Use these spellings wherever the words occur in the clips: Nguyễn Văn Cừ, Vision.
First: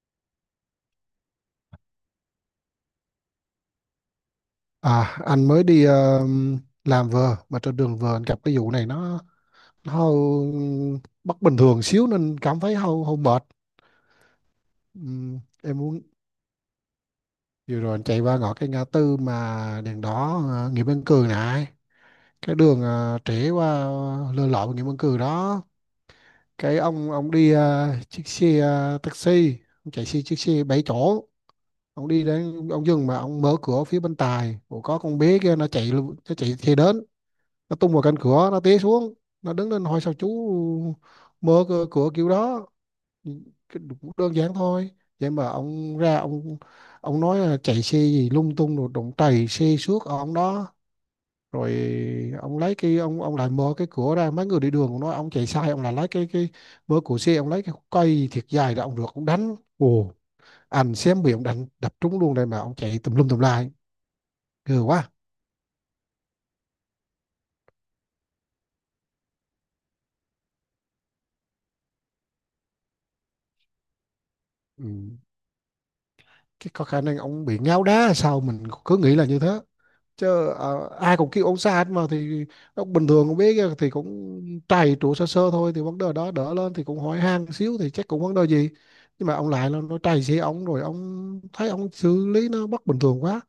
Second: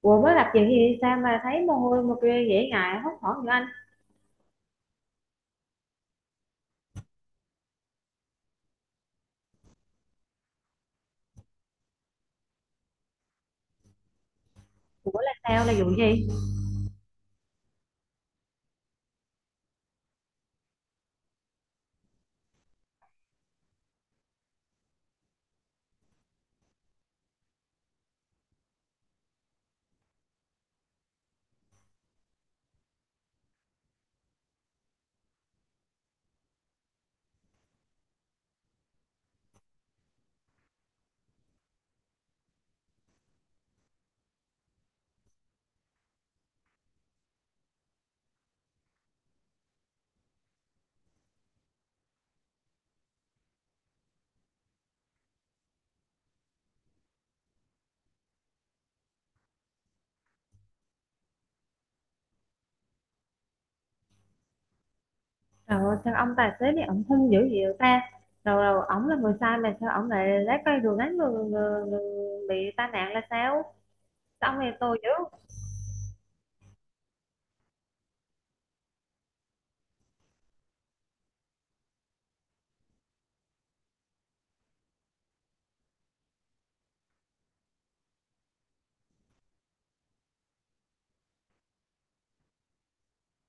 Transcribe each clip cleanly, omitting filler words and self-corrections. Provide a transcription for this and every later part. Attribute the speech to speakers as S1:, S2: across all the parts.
S1: Ủa mới tập gì thì sao mà thấy mồ hôi mà kia dễ ngại hốt hoảng như anh?
S2: À, anh mới đi làm vừa mà trên đường vừa anh gặp cái vụ này nó hơi bất bình thường xíu nên cảm thấy hơi hơi mệt.
S1: Ủa là sao, là
S2: Em
S1: vụ
S2: muốn
S1: gì?
S2: vừa rồi anh chạy qua ngõ cái ngã tư mà đèn đỏ Nguyễn Văn Cừ này, cái đường trễ qua Lê Lợi Nguyễn Văn Cừ đó. Cái ông đi chiếc xe taxi, ông chạy xe chiếc xe 7 chỗ. Ông đi đến ông dừng mà ông mở cửa phía bên tài. Ủa, có con bé kia nó chạy xe đến, nó tung vào cạnh cửa, nó té xuống, nó đứng lên hỏi sao chú mở cửa, cửa kiểu đó. Cũng đơn giản thôi, vậy mà ông ra ông nói là chạy xe gì lung tung rồi đụng trầy xe xước ở ông đó, rồi ông lấy cái ông lại mở cái cửa ra, mấy người đi đường cũng nói ông chạy sai, ông lại lấy cái mở cửa xe, ông lấy cái cây thiệt dài ra ông được ông đánh ồ, anh xem bị ông đánh đập trúng luôn đây, mà ông chạy tùm lum tùm lai, ghê quá.
S1: Rồi sao ông tài xế này ổng hung dữ vậy ta? Rồi rồi ổng là người sai mà sao ổng lại lái cây đường đánh người bị tai nạn là sao? Sao ông này
S2: Ừ.
S1: tôi dữ?
S2: Cái có khả năng ông bị ngáo đá hay sao, mình cứ nghĩ là như thế chứ ai cũng kêu ông xa hết, mà thì nó bình thường cũng biết thì cũng trầy trụ sơ sơ thôi, thì vấn đề đó đỡ lên thì cũng hỏi han xíu thì chắc cũng vấn đề gì. Nhưng mà ông lại là nó trầy xe ông, rồi ông thấy ông xử lý nó bất bình thường quá,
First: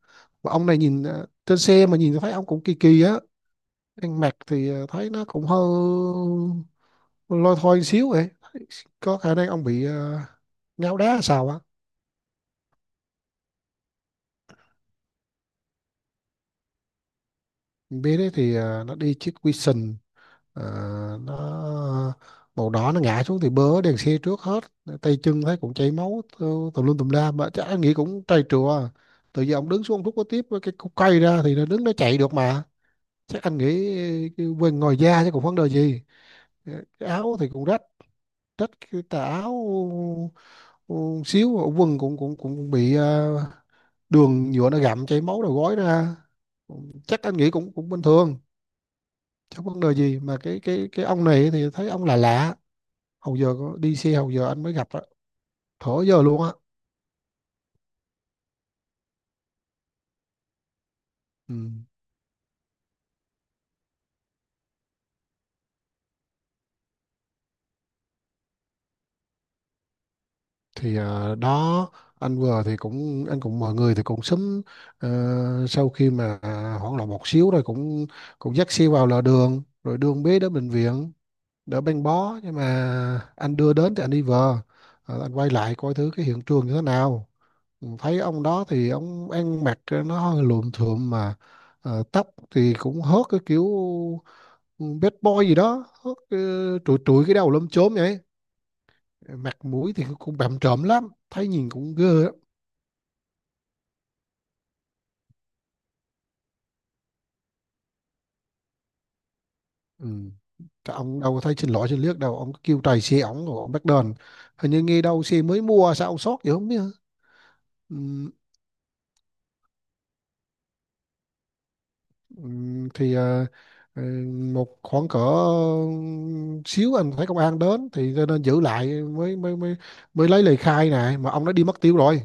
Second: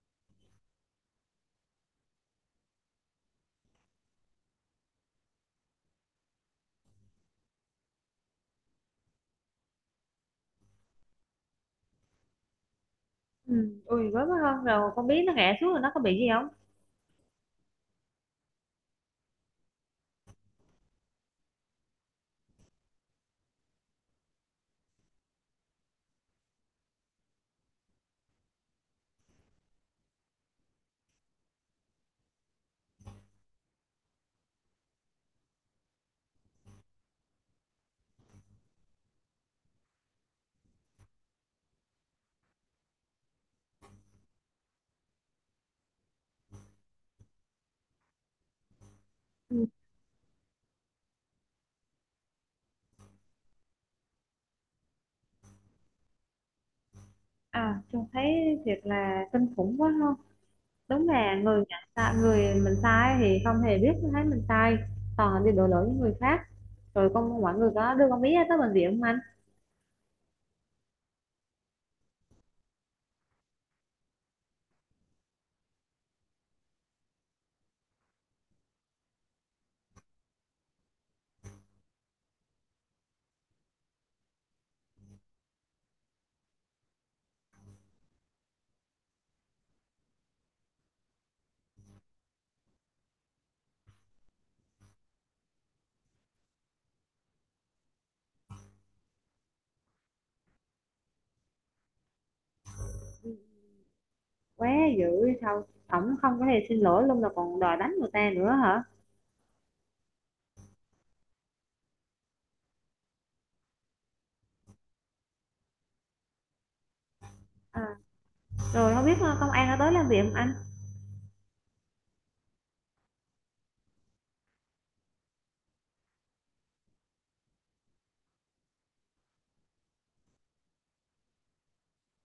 S2: và ông này nhìn trên xe mà nhìn thấy ông cũng kỳ kỳ á, ăn mặc thì thấy nó cũng hơi lôi thôi xíu vậy, có khả năng ông bị ngáo đá sao á.
S1: Ừ, ui với mới hơn rồi con biết nó ngã xuống rồi nó có bị gì không?
S2: Bế đấy thì nó đi chiếc Vision. Ờ, nó màu đỏ, nó ngã xuống thì bớ đèn xe trước hết, tay chân thấy cũng chảy máu tùm tùm lum tùm la, mà chắc anh nghĩ cũng trầy trùa. Tự giờ ông đứng xuống ông rút có tiếp với cái cục cây ra thì nó đứng nó chạy được mà, chắc anh nghĩ cái quên ngồi da chứ còn vấn đề gì. Ờ, cái áo thì cũng rách, rách cái tà áo ừ, xíu, quần cũng cũng cũng bị đường nhựa nó gặm chảy máu đầu gối ra, chắc anh nghĩ cũng cũng bình thường chứ
S1: Ừ.
S2: vấn đề gì. Mà cái ông này thì thấy ông là lạ lạ. Hầu giờ có đi xe, hầu giờ anh mới gặp á, thở giờ luôn á.
S1: À, trông thấy thiệt là kinh khủng quá không? Đúng là
S2: Ừ.
S1: người nhận sai, người mình sai thì không hề biết thấy mình sai. Toàn là đi đổ lỗi với người khác. Rồi con mọi người có đưa con biết tới bệnh viện không anh?
S2: Thì đó, anh vừa thì cũng anh cũng mọi người thì cũng sớm, ờ, sau khi mà hoảng loạn một xíu rồi cũng cũng dắt xe vào lề đường rồi đưa con bé đến bệnh viện đỡ băng bó, nhưng mà anh đưa đến thì anh đi về. Ờ, anh quay lại coi thứ cái hiện trường như thế nào. Ừ, thấy ông đó thì ông ăn mặc nó hơi luộm thuộm mà, tóc thì cũng hớt cái kiểu, Ừ, bad boy gì đó. Hớt, trụi trụi cái đầu lom chốm vậy, mặt mũi thì cũng bặm trợn lắm, thấy nhìn cũng ghê lắm.
S1: Quá dữ sao, ổng không có thể xin lỗi luôn mà còn đòi đánh người ta nữa hả?
S2: Ừ. Cái ông đâu có thấy xin lỗi xin liếc đâu, ông cứ kêu tài xế ổng rồi ông bắt đền, hình như nghe đâu xe mới mua sao ông sót vậy không biết hả?
S1: À,
S2: Ừ.
S1: rồi không biết công an đã tới làm việc không anh?
S2: ừ, thì ờ, một khoảng cỡ xíu anh thấy công an đến thì cho nên giữ lại, mới mới lấy lời khai này, mà ông đã đi mất tiêu rồi.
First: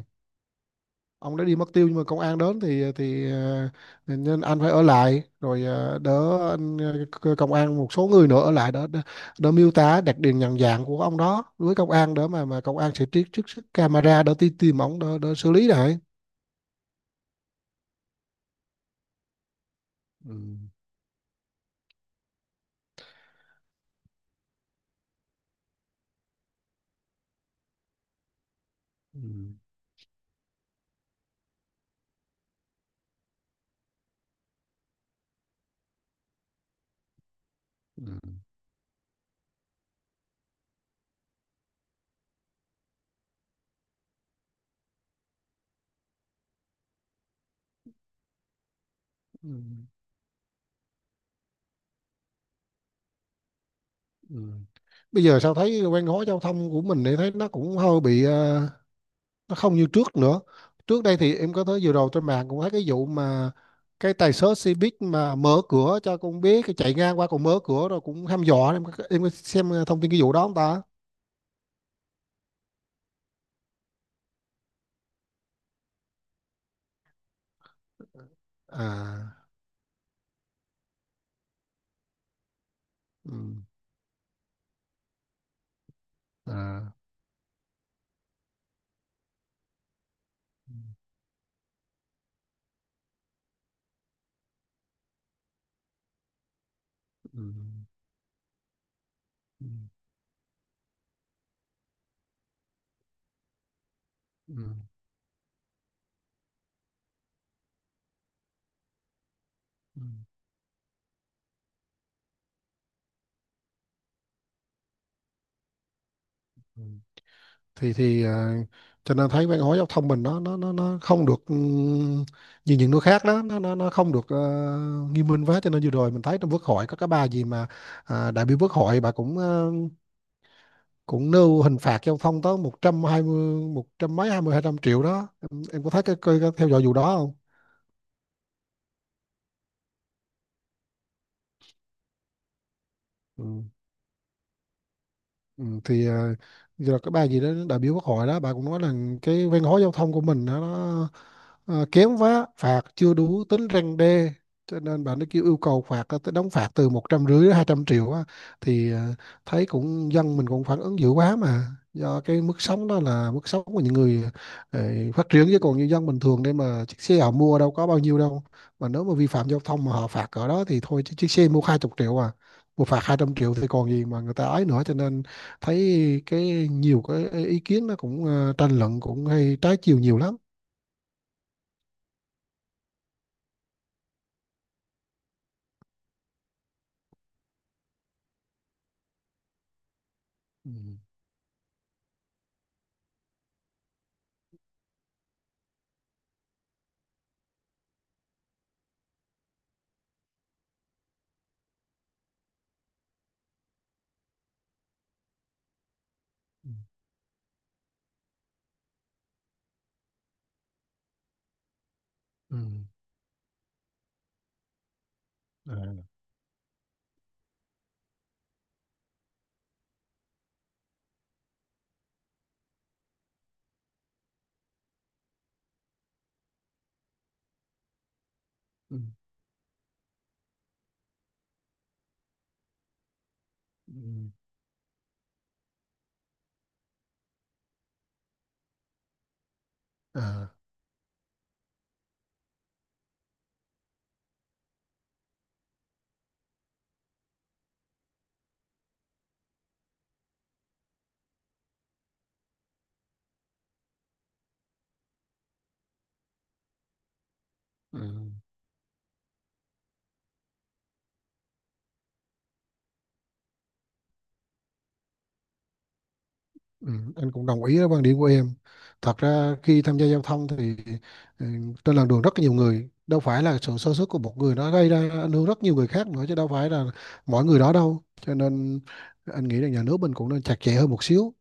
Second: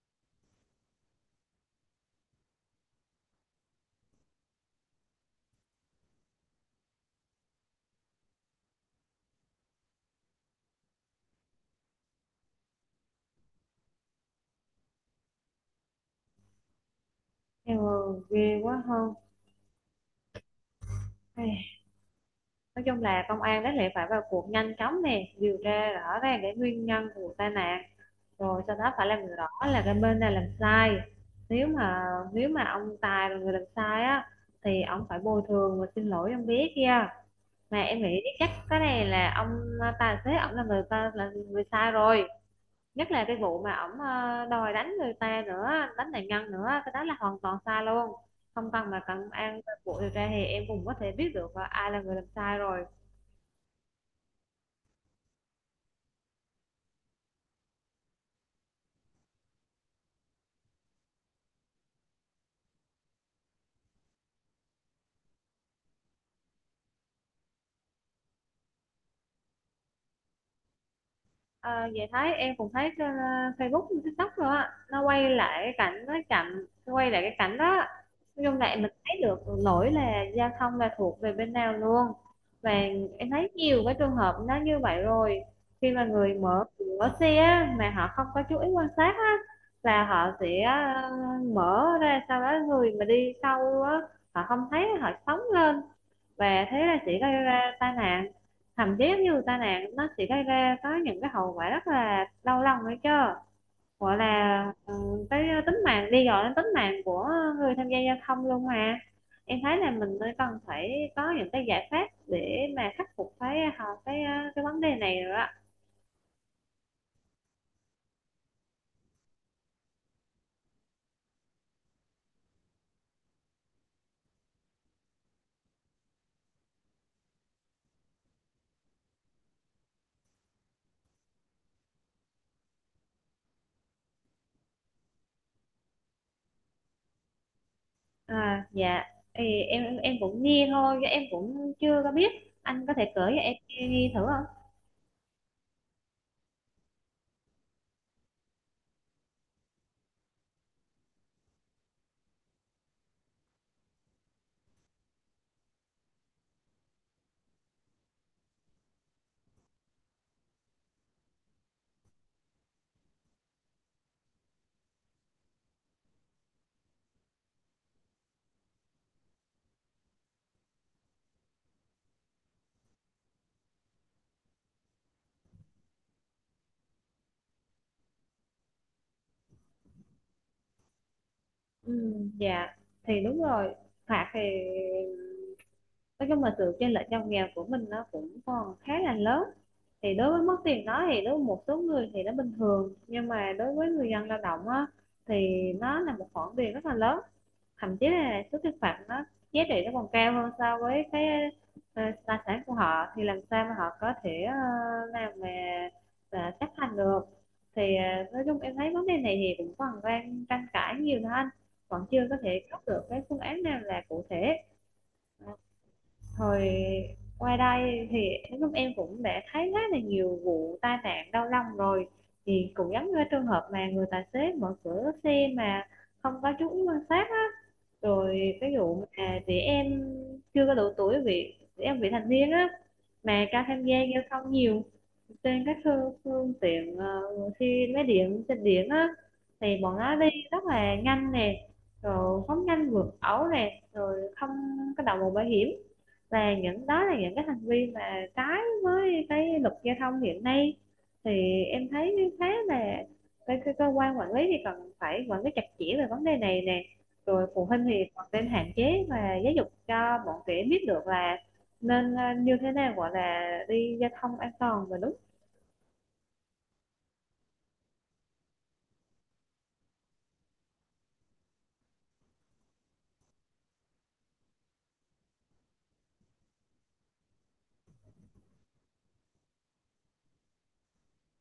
S2: Ông đã đi mất tiêu, nhưng mà công an đến thì nên anh phải ở lại rồi đỡ anh, công an một số người nữa ở lại đỡ đỡ, đỡ miêu tả đặc điểm nhận dạng của ông đó với công an, đỡ mà công an sẽ trích trích xuất camera, đỡ tìm tìm ông đỡ, đỡ xử lý lại.
S1: Ừ, ghê quá không?
S2: Ừ.
S1: Nói chung là công an đáng lẽ phải vào cuộc nhanh chóng nè, điều tra rõ ràng cái nguyên nhân của vụ tai nạn, rồi sau đó phải
S2: Ừ.
S1: làm rõ là cái bên này làm sai. Nếu mà nếu mà ông Tài là người làm sai á, thì ông phải bồi thường và xin lỗi ông bé kia. Mà em
S2: Ừ.
S1: nghĩ chắc cái này là ông tài xế, ông là người ta là người sai rồi. Nhất là cái vụ mà ổng đòi đánh người ta nữa, đánh nạn nhân nữa, cái đó là hoàn toàn sai luôn. Không cần mà cần
S2: Ừ.
S1: an cuộc điều tra thì em cũng có thể biết được là ai là người làm sai rồi.
S2: Ừ. Bây giờ sao thấy quen gói giao thông của mình thì thấy nó cũng hơi bị nó không như trước nữa. Trước đây thì em có thấy vừa rồi trên mạng cũng thấy cái vụ mà cái tài xế xe buýt mà mở cửa cho con bé cái chạy ngang qua còn mở cửa rồi cũng hăm dọa, em có xem thông tin cái vụ đó không ta?
S1: Ờ, vậy thấy em cũng thấy trên Facebook, TikTok rồi á, nó quay lại cái cảnh nó chậm, quay lại cái cảnh đó. Nói chung là mình thấy
S2: À.
S1: được lỗi là giao thông là thuộc về bên nào luôn. Và em
S2: Ừ.
S1: thấy nhiều cái trường hợp nó như vậy rồi. Khi mà người mở
S2: À.
S1: cửa xe á, mà họ không có chú ý quan sát á, là họ sẽ mở ra, sau đó người mà đi sau á, họ không thấy, họ phóng lên, và thế là sẽ gây
S2: Ừ.
S1: ra tai nạn. Thậm chí như tai
S2: Ừ.
S1: nạn nó sẽ gây ra có những cái hậu quả rất là đau lòng đấy chứ, gọi là
S2: Ừ.
S1: cái tính mạng đi, gọi đến tính mạng của người tham gia giao thông luôn mà. Em thấy là
S2: Ừ.
S1: mình mới cần phải có những cái giải pháp để mà khắc phục cái cái cái vấn đề này rồi đó.
S2: Ừ. Thì cho nên thấy văn hóa giao thông mình nó không được như những nước khác đó, nó không được nghiêm minh quá. Cho nên vừa rồi mình thấy trong quốc hội có cái bà gì mà đại biểu quốc hội, bà cũng cũng nêu hình phạt cho ông Thông tới 120 100 mấy 20 200 triệu đó em có thấy cái theo dõi vụ đó không?
S1: À, dạ, thì em cũng nghe thôi chứ em cũng chưa có biết. Anh có thể kể cho em
S2: Ừ.
S1: nghe, nghe thử không?
S2: Ừ, thì rồi cái bà gì đó đại biểu quốc hội đó, bà cũng nói là cái văn hóa giao thông của mình đó, nó kém quá, phạt chưa đủ tính răn đe, cho nên bà nó kêu yêu cầu phạt tới đóng phạt từ 150 đến 200 triệu á. Thì thấy cũng dân mình cũng phản ứng dữ quá, mà do cái mức sống đó là mức sống của những người ờ, phát triển, chứ còn như dân bình thường đây mà chiếc xe họ mua đâu có bao nhiêu đâu, mà nếu mà vi phạm giao thông mà họ phạt ở đó thì thôi, chứ chiếc xe mua 20 triệu à, một phạt 200 triệu thì còn gì mà người ta ấy nữa. Cho nên thấy cái nhiều cái ý kiến nó cũng tranh luận cũng hay trái chiều nhiều lắm.
S1: Ừ, dạ, thì đúng rồi. Phạt thì nói chung là sự chênh lệch giàu nghèo của mình nó cũng còn khá là lớn. Thì đối với mất
S2: Ừ.
S1: tiền đó thì đối với một số người thì nó bình thường, nhưng mà đối với người dân lao động á, thì nó là một khoản tiền rất là lớn. Thậm chí là số tiền phạt nó giá trị nó còn cao hơn so với cái tài sản của họ, thì làm sao mà họ có thể làm mà chấp hành được. Thì nói chung em thấy vấn đề này thì cũng còn đang tranh cãi nhiều thôi anh, vẫn chưa có
S2: Ừ.
S1: thể có được cái phương án nào là cụ thể. Ờ,
S2: Ừ. À.
S1: hồi qua đây thì lúc em cũng đã thấy khá là nhiều vụ tai nạn đau lòng rồi, thì cũng giống như cái trường hợp mà người tài xế mở cửa xe mà không có chú ý quan sát á. Rồi cái vụ
S2: Ừ.
S1: mà trẻ em chưa có đủ tuổi, bị trẻ em vị thành niên á, mà cho tham
S2: Ừ.
S1: gia giao thông nhiều trên các phương tiện xe máy điện, trên điện á, thì bọn nó đi
S2: À.
S1: rất là nhanh nè, rồi phóng nhanh vượt ẩu nè, rồi không có đội mũ bảo hiểm, là những đó là những cái hành vi mà trái với cái luật giao thông hiện nay. Thì em thấy khá là cái cơ quan quản lý thì cần phải quản lý chặt chẽ về vấn đề này nè. Rồi phụ huynh
S2: Ừ.
S1: thì còn nên hạn chế và giáo dục cho bọn trẻ biết được là nên như thế nào gọi là đi giao thông an toàn và đúng.
S2: Ừ. Anh cũng đồng ý với quan điểm của em, thật ra khi tham gia giao thông thì ừ, trên làn đường rất nhiều người, đâu phải là sự sơ suất của một người nó gây ra ảnh hưởng rất nhiều người khác nữa, chứ đâu phải là mỗi người đó đâu. Cho nên anh nghĩ là nhà nước mình cũng nên chặt chẽ hơn một xíu,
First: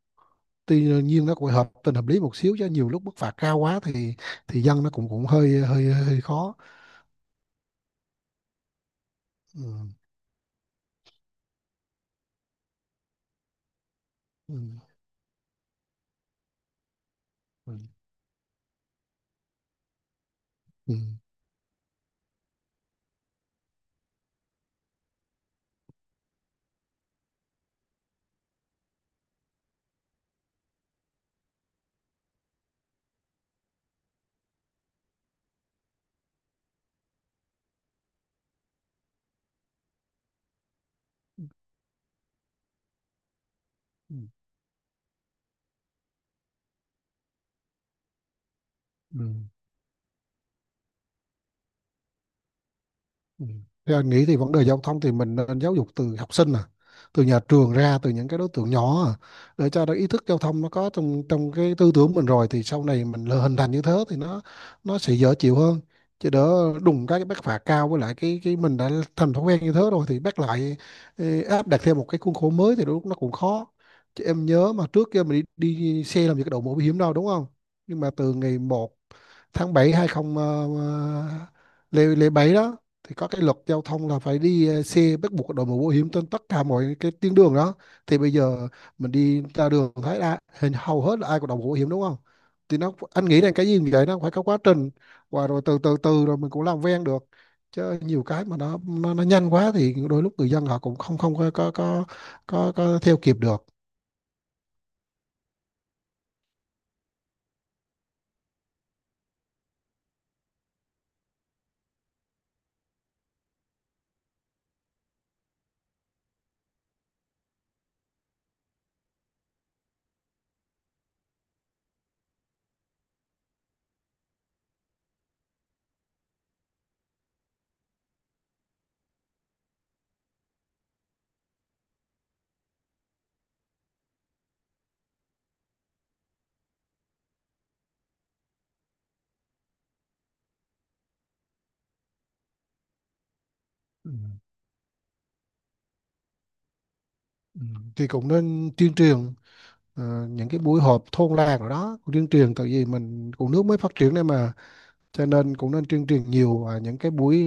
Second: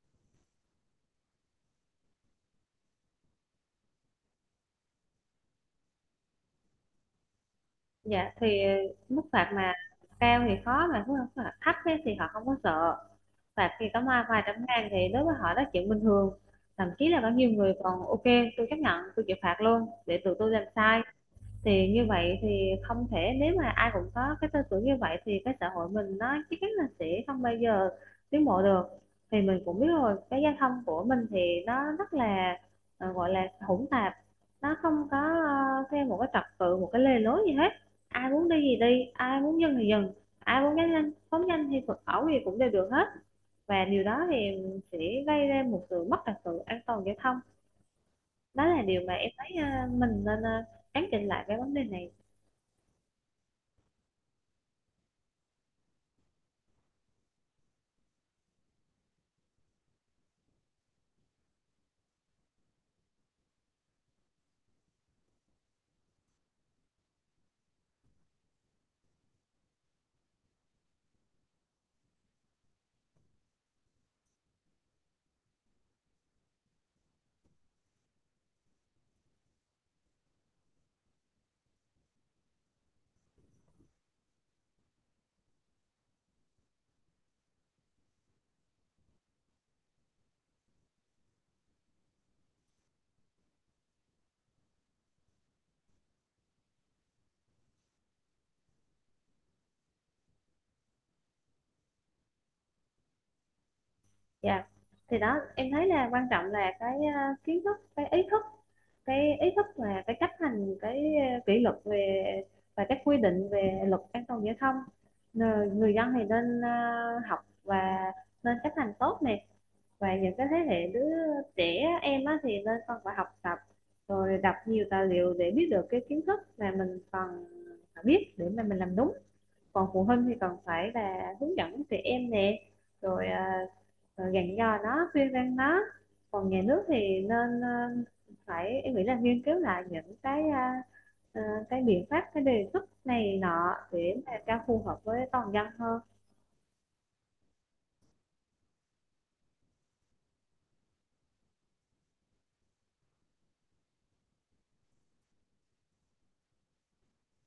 S2: tuy nhiên nó cũng hợp tình hợp lý một xíu, chứ nhiều lúc mức phạt cao quá thì dân nó cũng cũng hơi hơi hơi khó.
S1: Dạ, thì mức phạt
S2: Ừ.
S1: mà cao thì khó, mà mức phạt thấp ấy, thì họ không có sợ. Phạt thì có vài vài
S2: Ừ.
S1: trăm ngàn thì đối với họ đó là chuyện bình thường. Thậm chí là có nhiều
S2: Ừ.
S1: người còn ok, tôi chấp nhận, tôi chịu phạt luôn để tụi tôi làm
S2: Ừ.
S1: sai. Thì như vậy thì không thể, nếu mà ai cũng có cái tư tưởng như vậy thì cái xã hội mình nó chắc chắn là sẽ không bao giờ tiến bộ được. Thì mình cũng biết rồi, cái giao thông của mình thì nó rất là gọi là hỗn tạp, nó không có theo một cái trật tự, một cái lề lối gì hết. Ai muốn đi gì đi, ai muốn dừng thì dừng, ai muốn nhanh nhanh, phóng nhanh thì phóng ẩu gì cũng đều được hết. Và điều
S2: Ừ.
S1: đó thì sẽ gây ra một sự mất trật tự an toàn giao thông. Đó là điều mà
S2: Ừ.
S1: em thấy mình nên cán chỉnh lại cái vấn đề này.
S2: Ừ. Theo anh nghĩ thì vấn đề giao thông thì mình nên giáo dục từ học sinh, từ nhà trường ra, từ những cái đối tượng nhỏ, để cho nó ý thức giao thông nó có trong trong cái tư tưởng mình rồi, thì sau này mình lỡ hình thành như thế thì nó sẽ dễ chịu hơn. Chứ đỡ đùng cái bắt phạt cao, với lại cái mình đã thành thói quen như thế rồi thì bắt lại ê, áp đặt theo một cái khuôn khổ mới thì đôi lúc nó cũng khó. Chứ em nhớ mà trước kia mình đi xe làm gì có đội mũ bảo hiểm đâu đúng không? Nhưng mà từ ngày một tháng 7 20 lễ lễ 7 đó, thì có cái luật giao thông là phải đi xe bắt buộc đội mũ bảo hiểm trên tất cả mọi cái tuyến đường đó. Thì bây giờ mình đi ra đường thấy là hình hầu hết là ai có đội mũ bảo hiểm đúng không? Thì nó anh nghĩ là cái gì như vậy nó phải có quá trình, và rồi từ từ từ rồi mình cũng làm quen được, chứ nhiều cái mà nó nhanh quá thì đôi lúc người dân họ cũng không không có theo kịp được.
S1: Dạ, thì đó em thấy là quan trọng là cái kiến thức, cái ý thức, cái ý thức và cái chấp hành cái kỷ luật về và các quy định về luật an toàn giao thông. Người dân thì nên học và nên chấp hành tốt này. Và những cái thế hệ đứa trẻ em á, thì nên còn phải học tập, rồi đọc nhiều tài liệu để biết được cái kiến thức mà mình cần phải biết để mà mình làm đúng. Còn phụ huynh thì cần phải là hướng dẫn trẻ em nè, rồi dặn dò nó, khuyên răn nó. Còn nhà nước thì nên phải em nghĩ là nghiên cứu lại những cái à, cái biện pháp, cái đề xuất này nọ
S2: Ừ.
S1: để mà cho phù hợp với toàn dân hơn.
S2: Ừ. Thì cũng nên tuyên truyền những cái buổi họp thôn làng rồi đó, tuyên truyền tại vì mình cũng nước mới phát triển đây mà, cho nên cũng nên tuyên truyền nhiều, những cái buổi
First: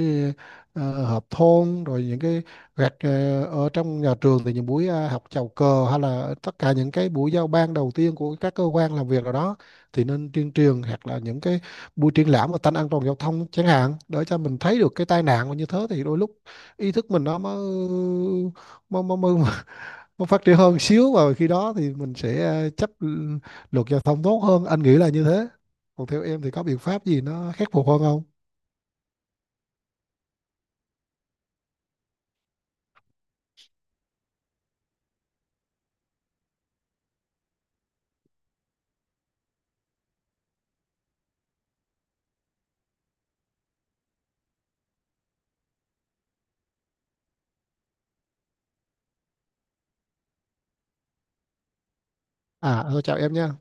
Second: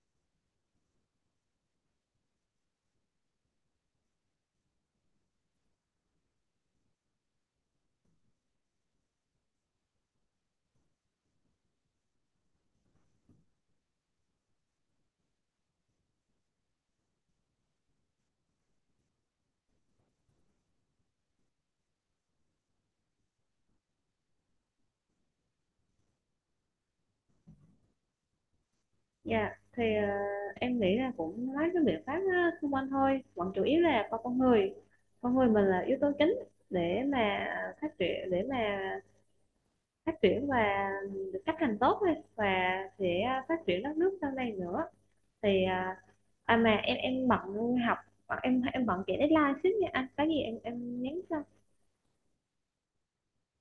S2: họp thôn, rồi những cái gạch ở trong nhà trường thì những buổi học chào cờ, hay là tất cả những cái buổi giao ban đầu tiên của các cơ quan làm việc nào đó, thì nên tuyên truyền, hoặc là những cái buổi triển lãm về tanh an toàn giao thông chẳng hạn, để cho mình thấy được cái tai nạn mà như thế thì đôi lúc ý thức mình nó mới mới nó phát triển hơn xíu, và khi đó thì mình sẽ chấp luật giao thông tốt hơn, anh nghĩ là như thế. Còn theo em thì có biện pháp gì nó khắc phục hơn không?
S1: Dạ, yeah, thì em nghĩ là cũng mấy cái biện pháp á, xung quanh thôi, còn chủ yếu là con người, con người mình là yếu tố chính để mà phát triển, để mà phát triển và được chấp hành tốt thôi, và sẽ phát triển đất nước sau này nữa. Thì à mà em bận học, em bận chạy deadline xíu nha, anh có gì em nhắn cho.
S2: À thôi, chào em nha.